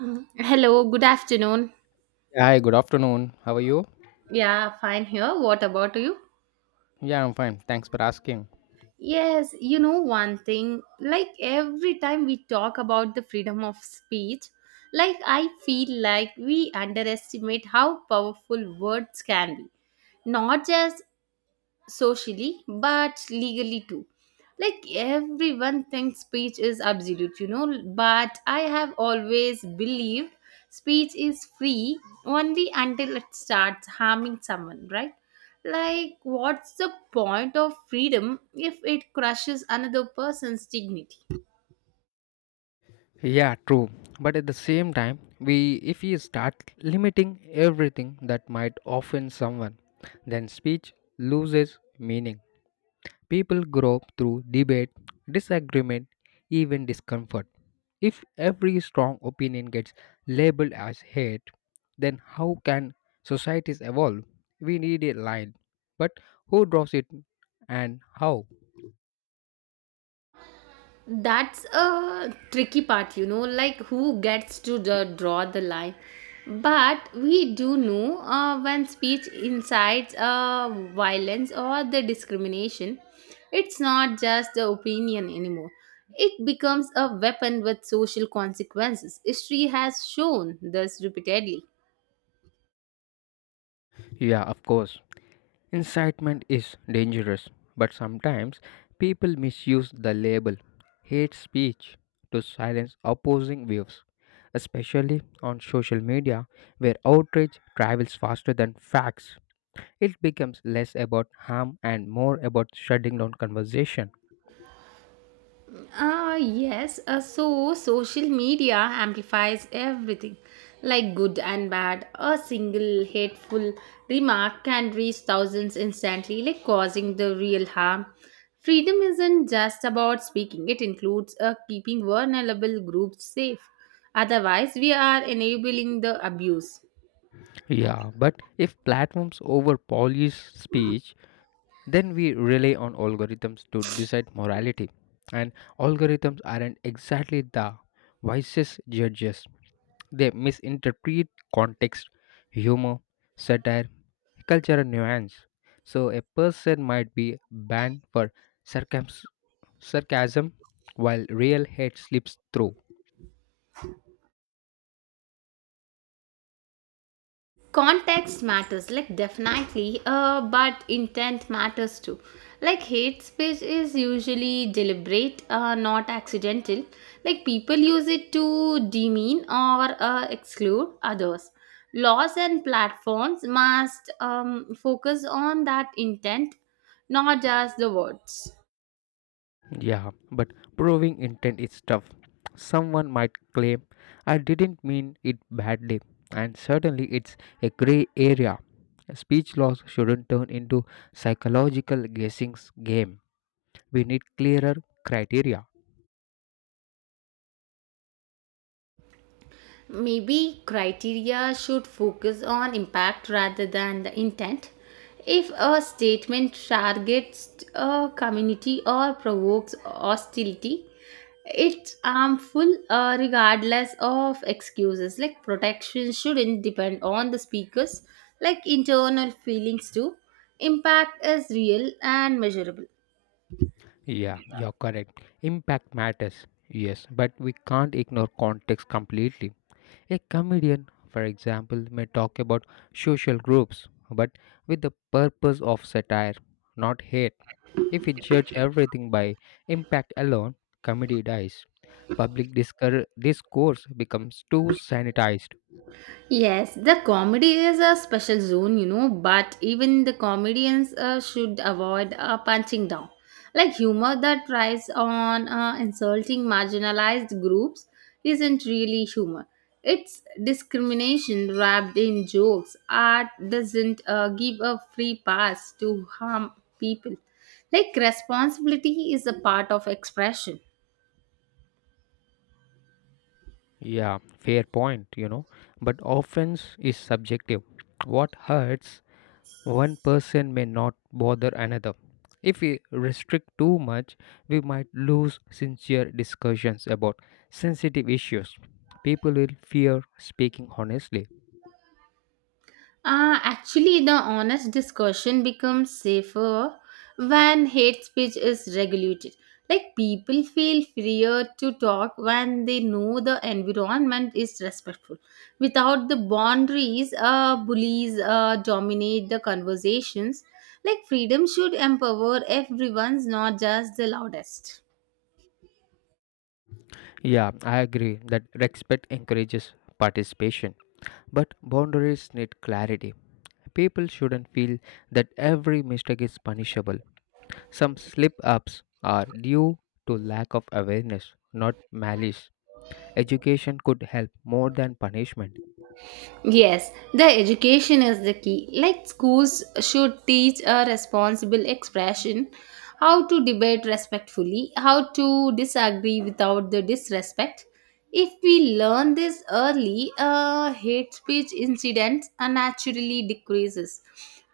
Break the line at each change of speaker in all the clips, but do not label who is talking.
Mm. Hello, good afternoon.
Hi, good afternoon. How are you?
Yeah, fine here. What about you?
Yeah, I'm fine. Thanks for asking.
Yes, you know one thing, like every time we talk about the freedom of speech, like I feel like we underestimate how powerful words can be, not just socially but legally too, like everyone thinks speech is absolute, you know, but I have always believed speech is free only until it starts harming someone, right? Like what's the point of freedom if it crushes another person's dignity?
Yeah, true. But at the same time, we if we start limiting everything that might offend someone, then speech loses meaning. People grow through debate, disagreement, even discomfort. If every strong opinion gets labeled as hate, then how can societies evolve? We need a line. But who draws it and how?
That's a tricky part, you know, like who gets to draw the line. But we do know when speech incites violence or the discrimination, it's not just the opinion anymore. It becomes a weapon with social consequences. History has shown this repeatedly.
Yeah, of course. Incitement is dangerous, but sometimes people misuse the label hate speech to silence opposing views, especially on social media where outrage travels faster than facts. It becomes less about harm and more about shutting down conversation.
Ah, yes. So social media amplifies everything, like good and bad. A single hateful remark can reach thousands instantly, like causing the real harm. Freedom isn't just about speaking, it includes keeping vulnerable groups safe. Otherwise, we are enabling the abuse.
Yeah, but if platforms overpolish speech, then we rely on algorithms to decide morality. And algorithms aren't exactly the wisest judges. They misinterpret context, humor, satire, cultural nuance. So a person might be banned for sarcas- sarcasm while real hate slips through.
Context matters, like definitely, but intent matters too, like hate speech is usually deliberate, not accidental, like people use it to demean or exclude others. Laws and platforms must focus on that intent, not just the words.
Yeah, but proving intent is tough. Someone might claim, I didn't mean it badly, and certainly it's a grey area. Speech laws shouldn't turn into psychological guessing game. We need clearer criteria.
Maybe criteria should focus on impact rather than the intent. If a statement targets a community or provokes hostility, it's harmful regardless of excuses. Like protection shouldn't depend on the speakers, like internal feelings too. Impact is real and measurable.
Yeah, you're correct. Impact matters. Yes, but we can't ignore context completely. A comedian, for example, may talk about social groups, but with the purpose of satire, not hate. If we judge everything by impact alone, comedy dies. Public discourse becomes too sanitized.
Yes, the comedy is a special zone, you know, but even the comedians should avoid punching down. Like humor that tries on insulting marginalized groups isn't really humor. It's discrimination wrapped in jokes. Art doesn't give a free pass to harm people. Like responsibility is a part of expression.
Yeah, fair point, But offense is subjective. What hurts one person may not bother another. If we restrict too much, we might lose sincere discussions about sensitive issues. People will fear speaking honestly.
Actually, the honest discussion becomes safer when hate speech is regulated. Like, people feel freer to talk when they know the environment is respectful. Without the boundaries, bullies dominate the conversations. Like, freedom should empower everyone's, not just the loudest.
Yeah, I agree that respect encourages participation, but boundaries need clarity. People shouldn't feel that every mistake is punishable. Some slip ups are due to lack of awareness, not malice. Education could help more than punishment.
Yes, the education is the key. Like schools should teach a responsible expression, how to debate respectfully, how to disagree without the disrespect. If we learn this early, hate speech incidents naturally decreases.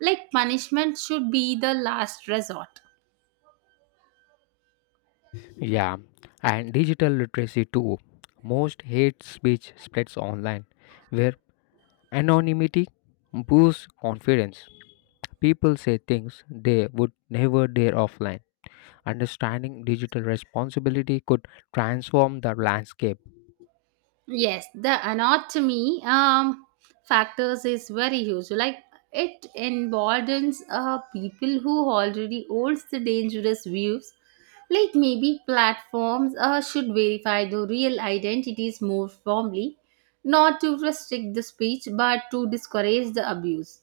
Like punishment should be the last resort.
Yeah, and digital literacy too. Most hate speech spreads online, where anonymity boosts confidence. People say things they would never dare offline. Understanding digital responsibility could transform the landscape.
Yes, the anatomy factors is very huge. Like it emboldens people who already holds the dangerous views. Like maybe platforms should verify the real identities more firmly, not to restrict the speech but to discourage the abuse.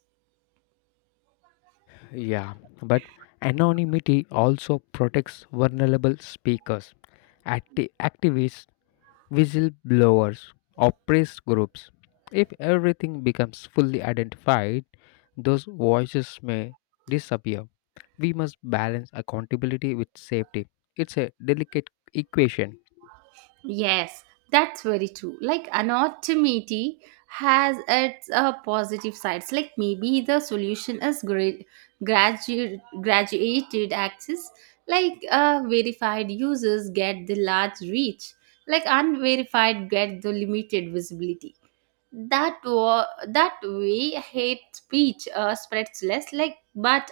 Yeah, but anonymity also protects vulnerable speakers. Activists, whistleblowers, or press groups. If everything becomes fully identified, those voices may disappear. We must balance accountability with safety. It's a delicate equation.
Yes, that's very true. Like anonymity has its positive sides. Like maybe the solution is graduated access. Like verified users get the large reach. Like unverified get the limited visibility. That way hate speech spreads less. Like but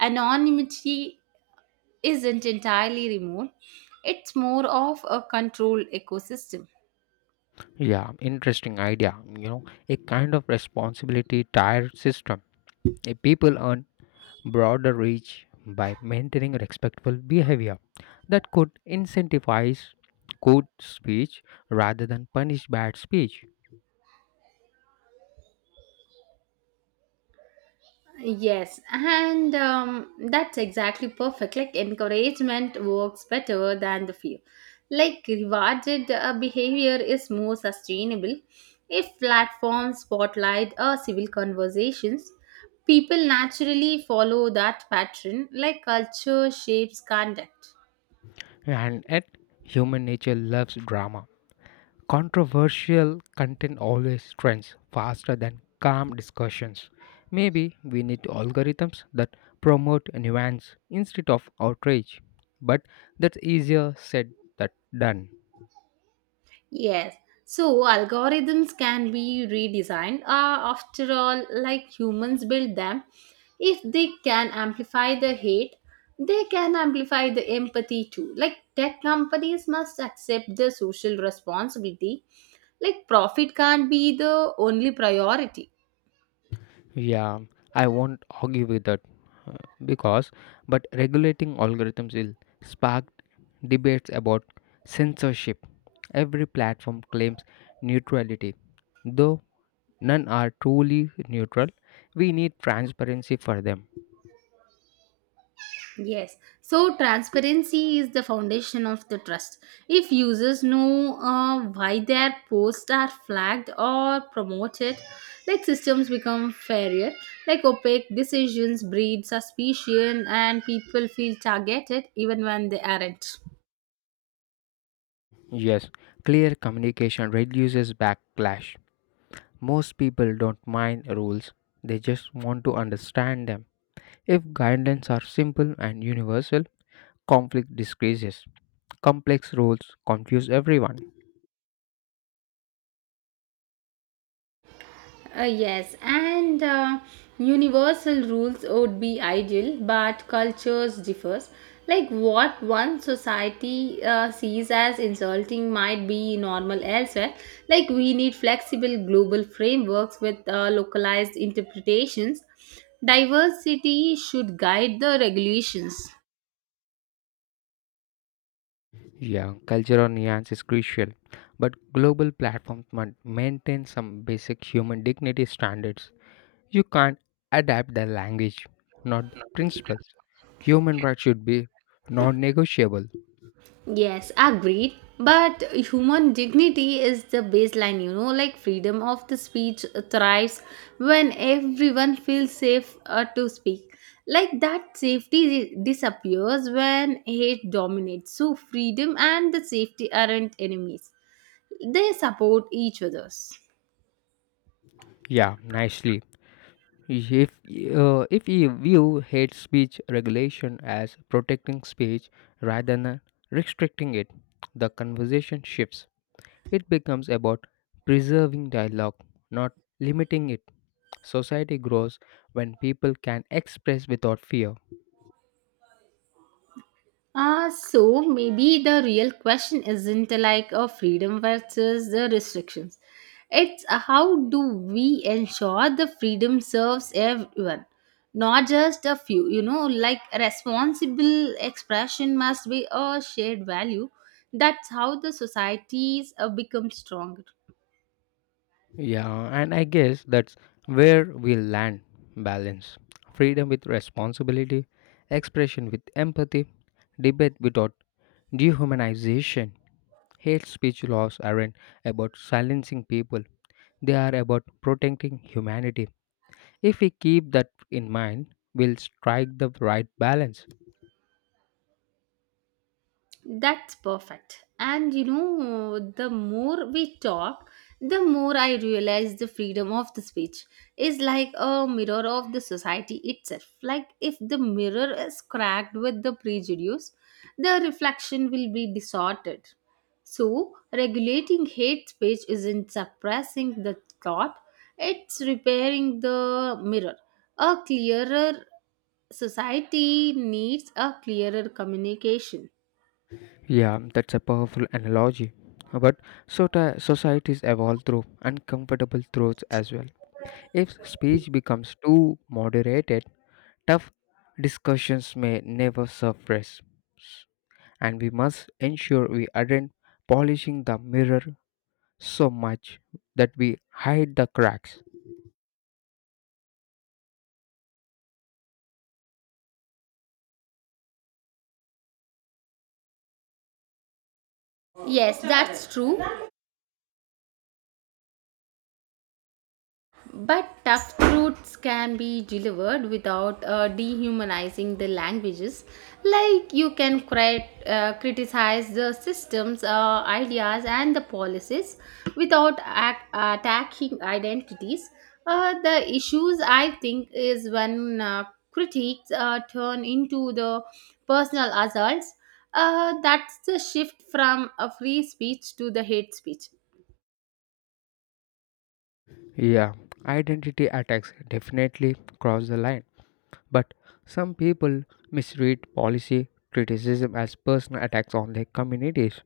anonymity isn't entirely remote. It's more of a controlled ecosystem.
Yeah, interesting idea. A kind of responsibility tier system. A people earn broader reach by maintaining respectful behavior that could incentivize good speech rather than punish bad speech.
Yes, and that's exactly perfect. Like encouragement works better than the fear. Like rewarded behavior is more sustainable. If platforms spotlight or civil conversations, people naturally follow that pattern. Like culture shapes conduct.
And yet, human nature loves drama. Controversial content always trends faster than calm discussions. Maybe we need algorithms that promote nuance instead of outrage. But that's easier said than done.
Yes. So algorithms can be redesigned. After all, like humans build them, if they can amplify the hate, they can amplify the empathy too. Like tech companies must accept the social responsibility. Like profit can't be the only priority.
Yeah, I won't argue with that uh, because, but regulating algorithms will spark debates about censorship. Every platform claims neutrality, though none are truly neutral. We need transparency for them.
Yes. So transparency is the foundation of the trust. If users know why their posts are flagged or promoted, like systems become fairer. Like opaque decisions breed suspicion and people feel targeted even when they aren't.
Yes, clear communication reduces backlash. Most people don't mind rules, they just want to understand them. If guidelines are simple and universal, conflict decreases. Complex rules confuse everyone.
Yes, and universal rules would be ideal, but cultures differs. Like what one society sees as insulting might be normal elsewhere. Like we need flexible global frameworks with localized interpretations. Diversity should guide the regulations.
Yeah, cultural nuance is crucial, but global platforms must maintain some basic human dignity standards. You can't adapt the language, not the principles. Human rights should be non-negotiable.
Yes, agreed. But human dignity is the baseline, you know, like freedom of the speech thrives when everyone feels safe to speak. Like that safety disappears when hate dominates. So freedom and the safety aren't enemies. They support each other's.
Yeah, nicely. If if you view hate speech regulation as protecting speech rather than restricting it, the conversation shifts. It becomes about preserving dialogue, not limiting it. Society grows when people can express without fear.
So maybe the real question isn't like a freedom versus the restrictions. It's how do we ensure the freedom serves everyone, not just a few. You know, like responsible expression must be a shared value. That's how the societies become stronger.
Yeah, and I guess that's where we land balance. Freedom with responsibility, expression with empathy, debate without dehumanization. Hate speech laws aren't about silencing people, they are about protecting humanity. If we keep that in mind, we'll strike the right balance.
That's perfect. And you know, the more we talk, the more I realize the freedom of the speech is like a mirror of the society itself. Like, if the mirror is cracked with the prejudice, the reflection will be distorted. So, regulating hate speech isn't suppressing the thought, it's repairing the mirror. A clearer society needs a clearer communication.
Yeah, that's a powerful analogy. But so societies evolve through uncomfortable truths as well. If speech becomes too moderated, tough discussions may never surface, and we must ensure we aren't polishing the mirror so much that we hide the cracks.
Yes, that's true. But tough truths can be delivered without dehumanizing the languages. Like you can criticize the systems, ideas, and the policies without attacking identities. The issues, I think, is when critiques turn into the personal assaults. That's the shift from a free speech to the hate speech.
Yeah, identity attacks definitely cross the line, but some people misread policy criticism as personal attacks on their communities.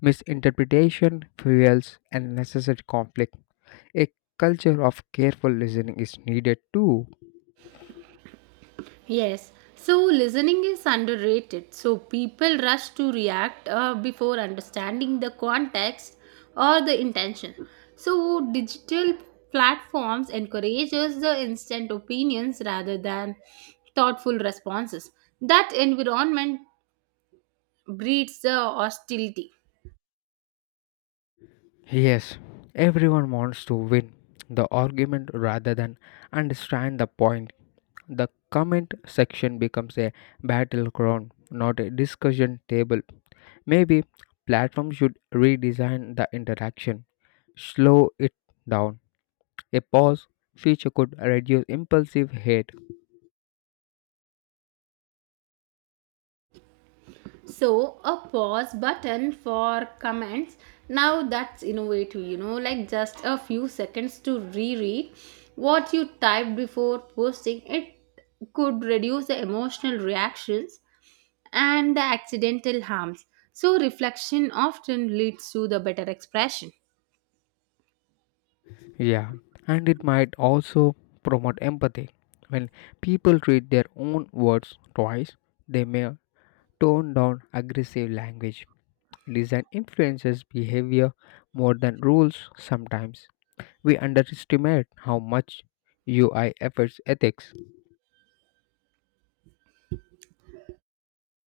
Misinterpretation fuels unnecessary conflict. A culture of careful listening is needed too.
Yes, so listening is underrated. So people rush to react before understanding the context or the intention. So digital platforms encourages the instant opinions rather than thoughtful responses. That environment breeds the hostility.
Yes, everyone wants to win the argument rather than understand the point. The comment section becomes a battleground, not a discussion table. Maybe platforms should redesign the interaction, slow it down. A pause feature could reduce impulsive hate.
So a pause button for comments, now that's innovative, you know, like just a few seconds to reread what you typed before posting it could reduce the emotional reactions and the accidental harms. So reflection often leads to the better expression.
Yeah, and it might also promote empathy. When people read their own words twice, they may tone down aggressive language. Design influences behavior more than rules sometimes. We underestimate how much UI affects ethics.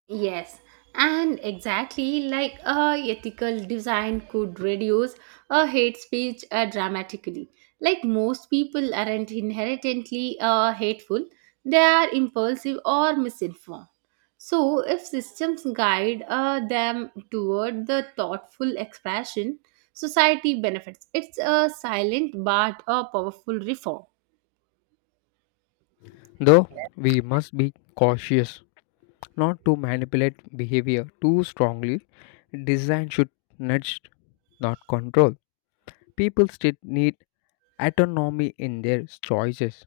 Yes, and exactly like a ethical design could reduce a hate speech dramatically. Like most people aren't inherently hateful, they are impulsive or misinformed. So, if systems guide them toward the thoughtful expression, society benefits. It's a silent but a powerful reform.
Though we must be cautious not to manipulate behavior too strongly, design should nudge, not control. People still need autonomy in their choices.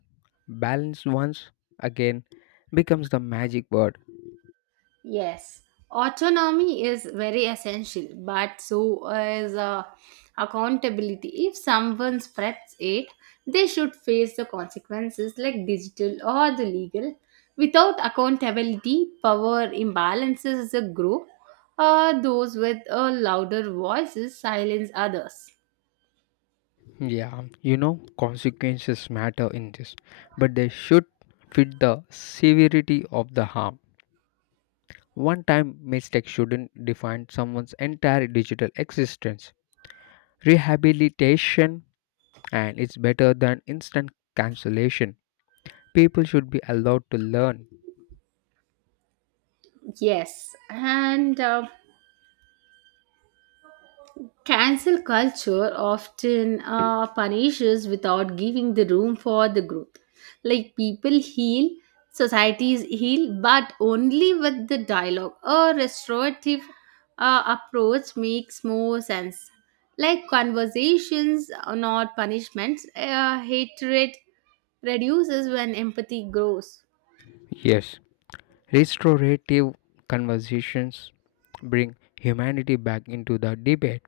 Balance once again becomes the magic word.
Yes, autonomy is very essential, but so is accountability. If someone spreads it, they should face the consequences like digital or the legal. Without accountability, power imbalances the group. Those with a louder voices silence others.
Yeah, consequences matter in this, but they should fit the severity of the harm. One time mistake shouldn't define someone's entire digital existence. Rehabilitation and it's better than instant cancellation. People should be allowed to learn.
Yes, and cancel culture often punishes without giving the room for the growth. Like people heal, societies heal, but only with the dialogue. A restorative approach makes more sense. Like conversations, are not punishments. Hatred reduces when empathy grows.
Yes, restorative conversations bring humanity back into the debate.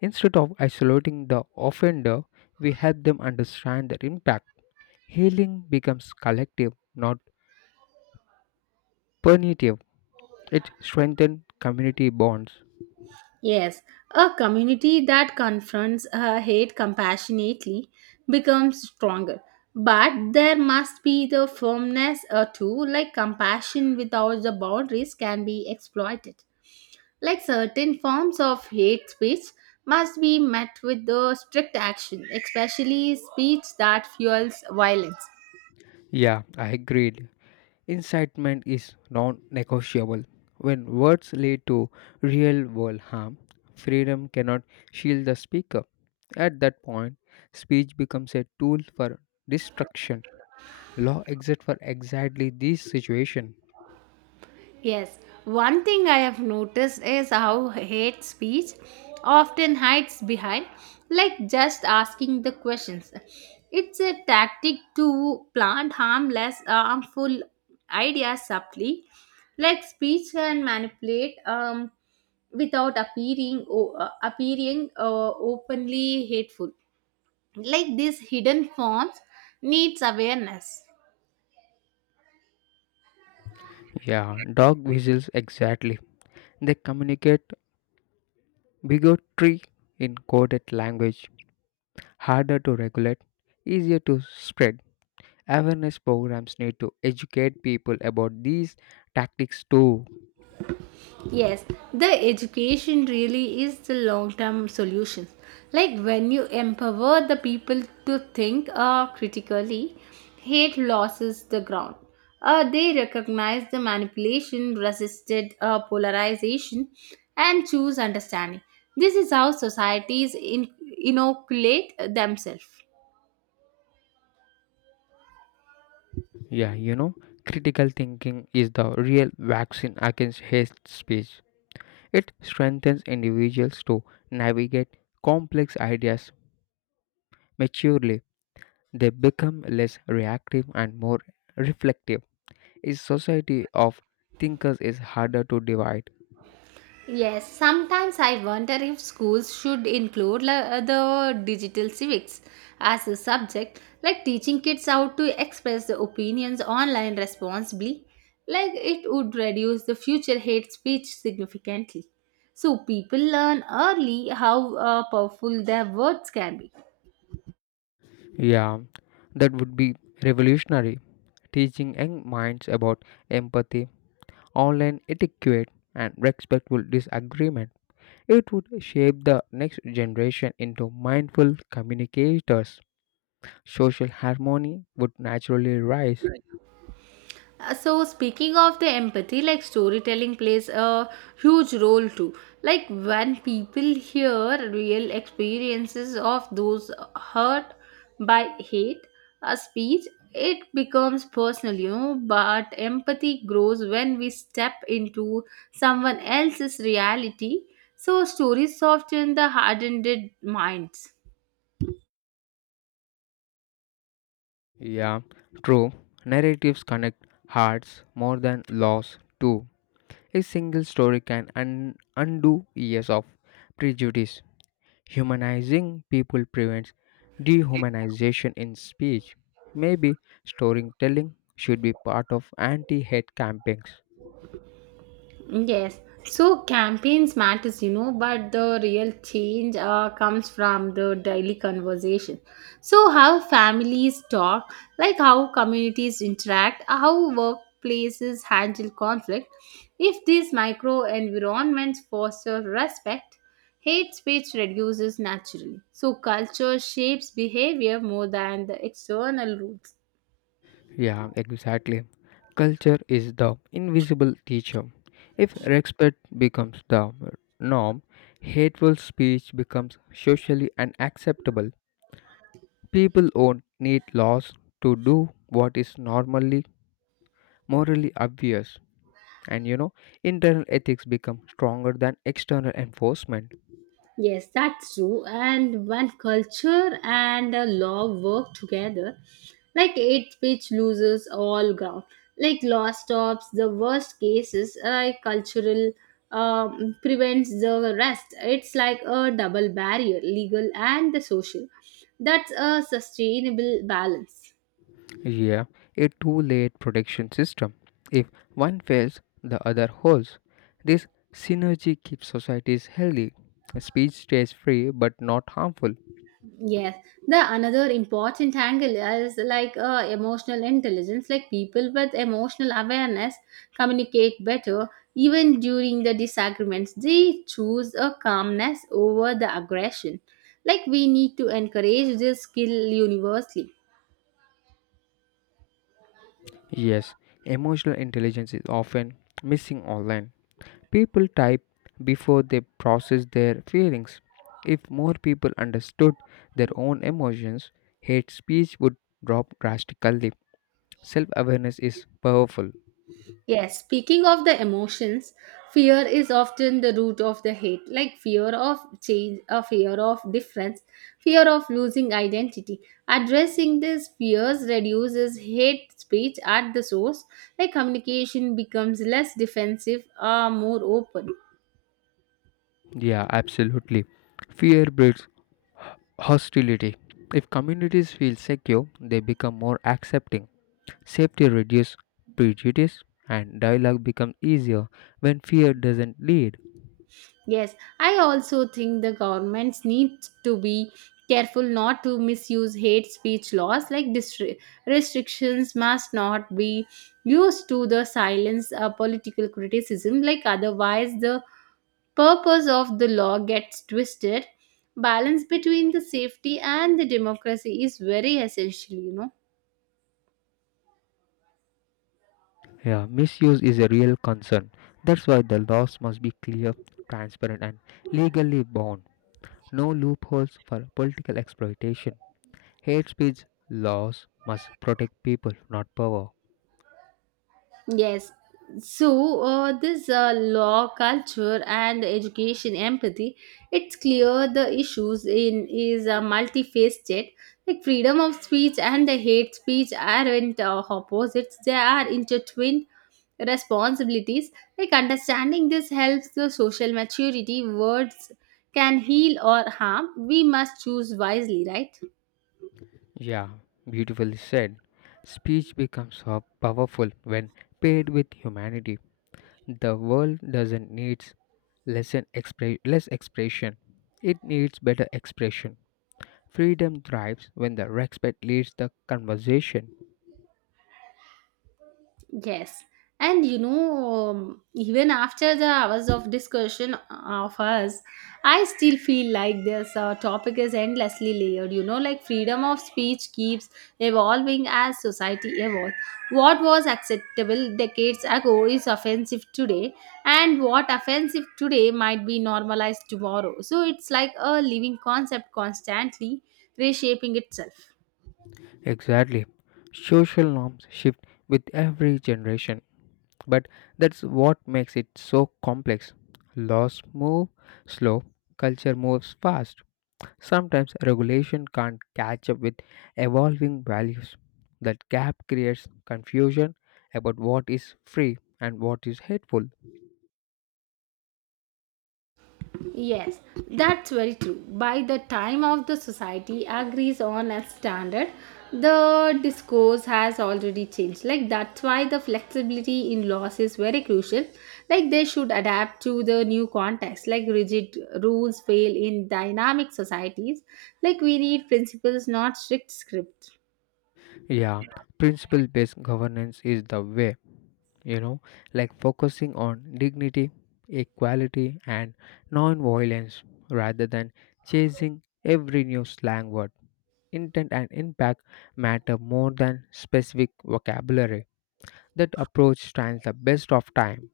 Instead of isolating the offender, we help them understand their impact. Healing becomes collective, not punitive. It strengthens community bonds.
Yes, a community that confronts hate compassionately becomes stronger. But there must be the firmness too, like compassion without the boundaries can be exploited. Like certain forms of hate speech must be met with the strict action, especially speech that fuels violence.
Yeah, I agreed. Incitement is non negotiable. When words lead to real world harm, freedom cannot shield the speaker. At that point, speech becomes a tool for destruction. Law exists for exactly this situation.
Yes, one thing I have noticed is how hate speech often hides behind, like just asking the questions. It's a tactic to plant harmless, harmful ideas subtly, like speech can manipulate without appearing openly hateful. Like these hidden forms needs awareness.
Yeah, dog whistles exactly. They communicate bigotry in coded language. Harder to regulate, easier to spread. Awareness programs need to educate people about these tactics too.
Yes, the education really is the long term solution. Like when you empower the people to think critically, hate losses the ground. They recognize the manipulation, resisted polarization, and choose understanding. This is how societies inoculate themselves.
Yeah, critical thinking is the real vaccine against hate speech. It strengthens individuals to navigate complex ideas maturely. They become less reactive and more reflective. A society of thinkers is harder to divide.
Yes, sometimes I wonder if schools should include the digital civics as a subject, like teaching kids how to express their opinions online responsibly. Like it would reduce the future hate speech significantly. So people learn early how powerful their words can be.
Yeah, that would be revolutionary. Teaching young minds about empathy, online etiquette, and respectful disagreement. It would shape the next generation into mindful communicators. Social harmony would naturally rise.
So speaking of the empathy, like storytelling plays a huge role too, like when people hear real experiences of those hurt by hate a speech, it becomes personal, you know, but empathy grows when we step into someone else's reality. So stories soften the hardened minds.
Yeah, true. Narratives connect hearts more than laws, too. A single story can undo years of prejudice. Humanizing people prevents dehumanization in speech. Maybe storytelling should be part of anti hate campaigns.
Yes. So campaigns matters, you know, but the real change comes from the daily conversation. So how families talk, like how communities interact, how workplaces handle conflict. If these micro environments foster respect, hate speech reduces naturally. So culture shapes behavior more than the external rules.
Yeah, exactly. Culture is the invisible teacher. If respect becomes the norm, hateful speech becomes socially unacceptable. People won't need laws to do what is normally morally obvious. And, internal ethics become stronger than external enforcement.
Yes, that's true. And when culture and law work together, like it which loses all ground, like law stops the worst cases, like cultural prevents the rest. It's like a double barrier, legal and the social. That's a sustainable balance.
Yeah, a two layered protection system. If one fails, the other holds. This synergy keeps societies healthy. Speech stays free but not harmful.
Yes, the another important angle is like emotional intelligence. Like people with emotional awareness communicate better even during the disagreements. They choose a calmness over the aggression. Like we need to encourage this skill universally.
Yes, emotional intelligence is often missing online. People type before they process their feelings. If more people understood their own emotions, hate speech would drop drastically. Self awareness is powerful.
Yes, speaking of the emotions, fear is often the root of the hate, like fear of change, a fear of difference, fear of losing identity. Addressing these fears reduces hate speech at the source, like communication becomes less defensive or more open.
Yeah, absolutely. Fear breeds hostility. If communities feel secure, they become more accepting. Safety reduces prejudice, and dialogue becomes easier when fear doesn't lead.
Yes, I also think the governments need to be careful not to misuse hate speech laws, like restrictions must not be used to the silence political criticism, like otherwise the purpose of the law gets twisted. Balance between the safety and the democracy is very essential, you know.
Yeah, misuse is a real concern. That's why the laws must be clear, transparent, and legally bound. No loopholes for political exploitation. Hate speech laws must protect people, not power.
Yes. So, this law, culture, and education empathy, it's clear the issues in is multifaceted. Like freedom of speech and the hate speech aren't opposites; they are intertwined responsibilities. Like understanding this helps the social maturity. Words can heal or harm. We must choose wisely, right?
Yeah, beautifully said. Speech becomes so powerful when paired with humanity. The world doesn't need less, an less expression, it needs better expression. Freedom thrives when the respect leads the conversation.
Yes. And you know, even after the hours of discussion of us, I still feel like this topic is endlessly layered. You know, like freedom of speech keeps evolving as society evolves. What was acceptable decades ago is offensive today, and what offensive today might be normalized tomorrow. So it's like a living concept constantly reshaping itself.
Exactly. Social norms shift with every generation, but that's what makes it so complex. Laws move slow, culture moves fast. Sometimes regulation can't catch up with evolving values. That gap creates confusion about what is free and what is hateful.
Yes, that's very true. By the time of the society agrees on a standard, the discourse has already changed. Like that's why the flexibility in laws is very crucial. Like they should adapt to the new context. Like rigid rules fail in dynamic societies. Like we need principles, not strict scripts.
Yeah, principle based governance is the way, you know, like focusing on dignity, equality, and non violence rather than chasing every new slang word. Intent and impact matter more than specific vocabulary. That approach stands the best of time.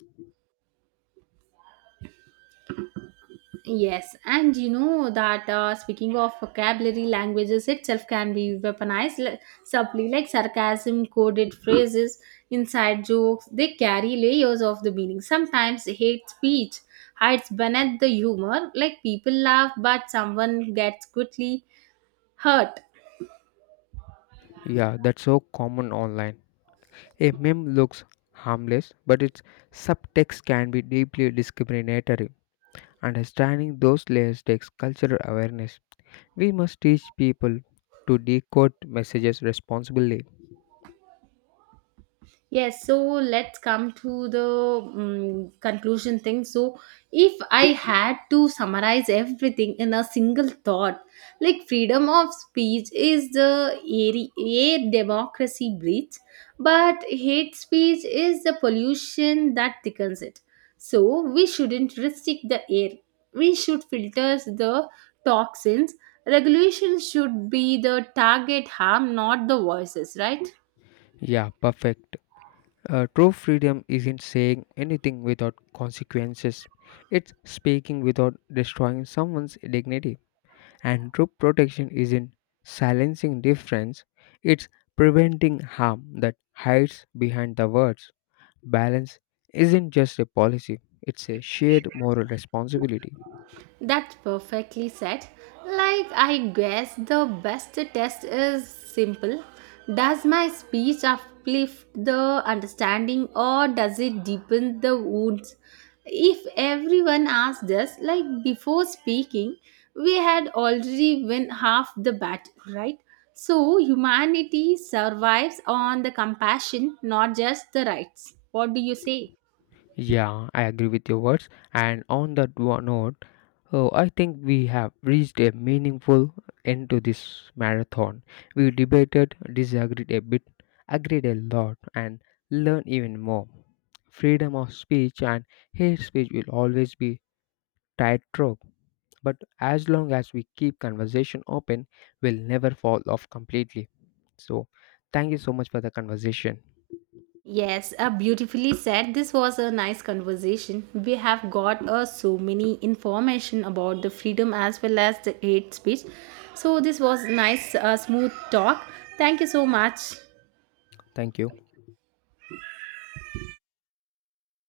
Yes, and you know that speaking of vocabulary, languages itself can be weaponized subtly, like sarcasm, coded phrases, inside jokes. They carry layers of the meaning. Sometimes hate speech hides beneath the humor, like people laugh, but someone gets quickly hurt.
Yeah, that's so common online. A meme looks harmless, but its subtext can be deeply discriminatory. Understanding those layers takes cultural awareness. We must teach people to decode messages responsibly.
Yes, so let's come to the conclusion thing. So, if I had to summarize everything in a single thought, like freedom of speech is the air democracy breathes, but hate speech is the pollution that thickens it. So, we shouldn't restrict the air, we should filter the toxins. Regulation should be the target harm, not the voices, right?
Yeah, perfect. True freedom isn't saying anything without consequences, it's speaking without destroying someone's dignity. And true protection isn't silencing difference, it's preventing harm that hides behind the words. Balance isn't just a policy, it's a shared moral responsibility.
That's perfectly said. Like, I guess the best test is simple. Does my speech uplift the understanding or does it deepen the wounds? If everyone asked us, like before speaking, we had already won half the battle, right? So, humanity survives on the compassion, not just the rights. What do you say?
Yeah, I agree with your words. And on that one note, oh, I think we have reached a meaningful end to this marathon. We debated, disagreed a bit, agreed a lot, and learned even more. Freedom of speech and hate speech will always be tightrope, but as long as we keep conversation open, we'll never fall off completely. So, thank you so much for the conversation.
Yes, beautifully said. This was a nice conversation. We have got so many information about the freedom as well as the hate speech. So this was nice, smooth talk. Thank you so much.
Thank you.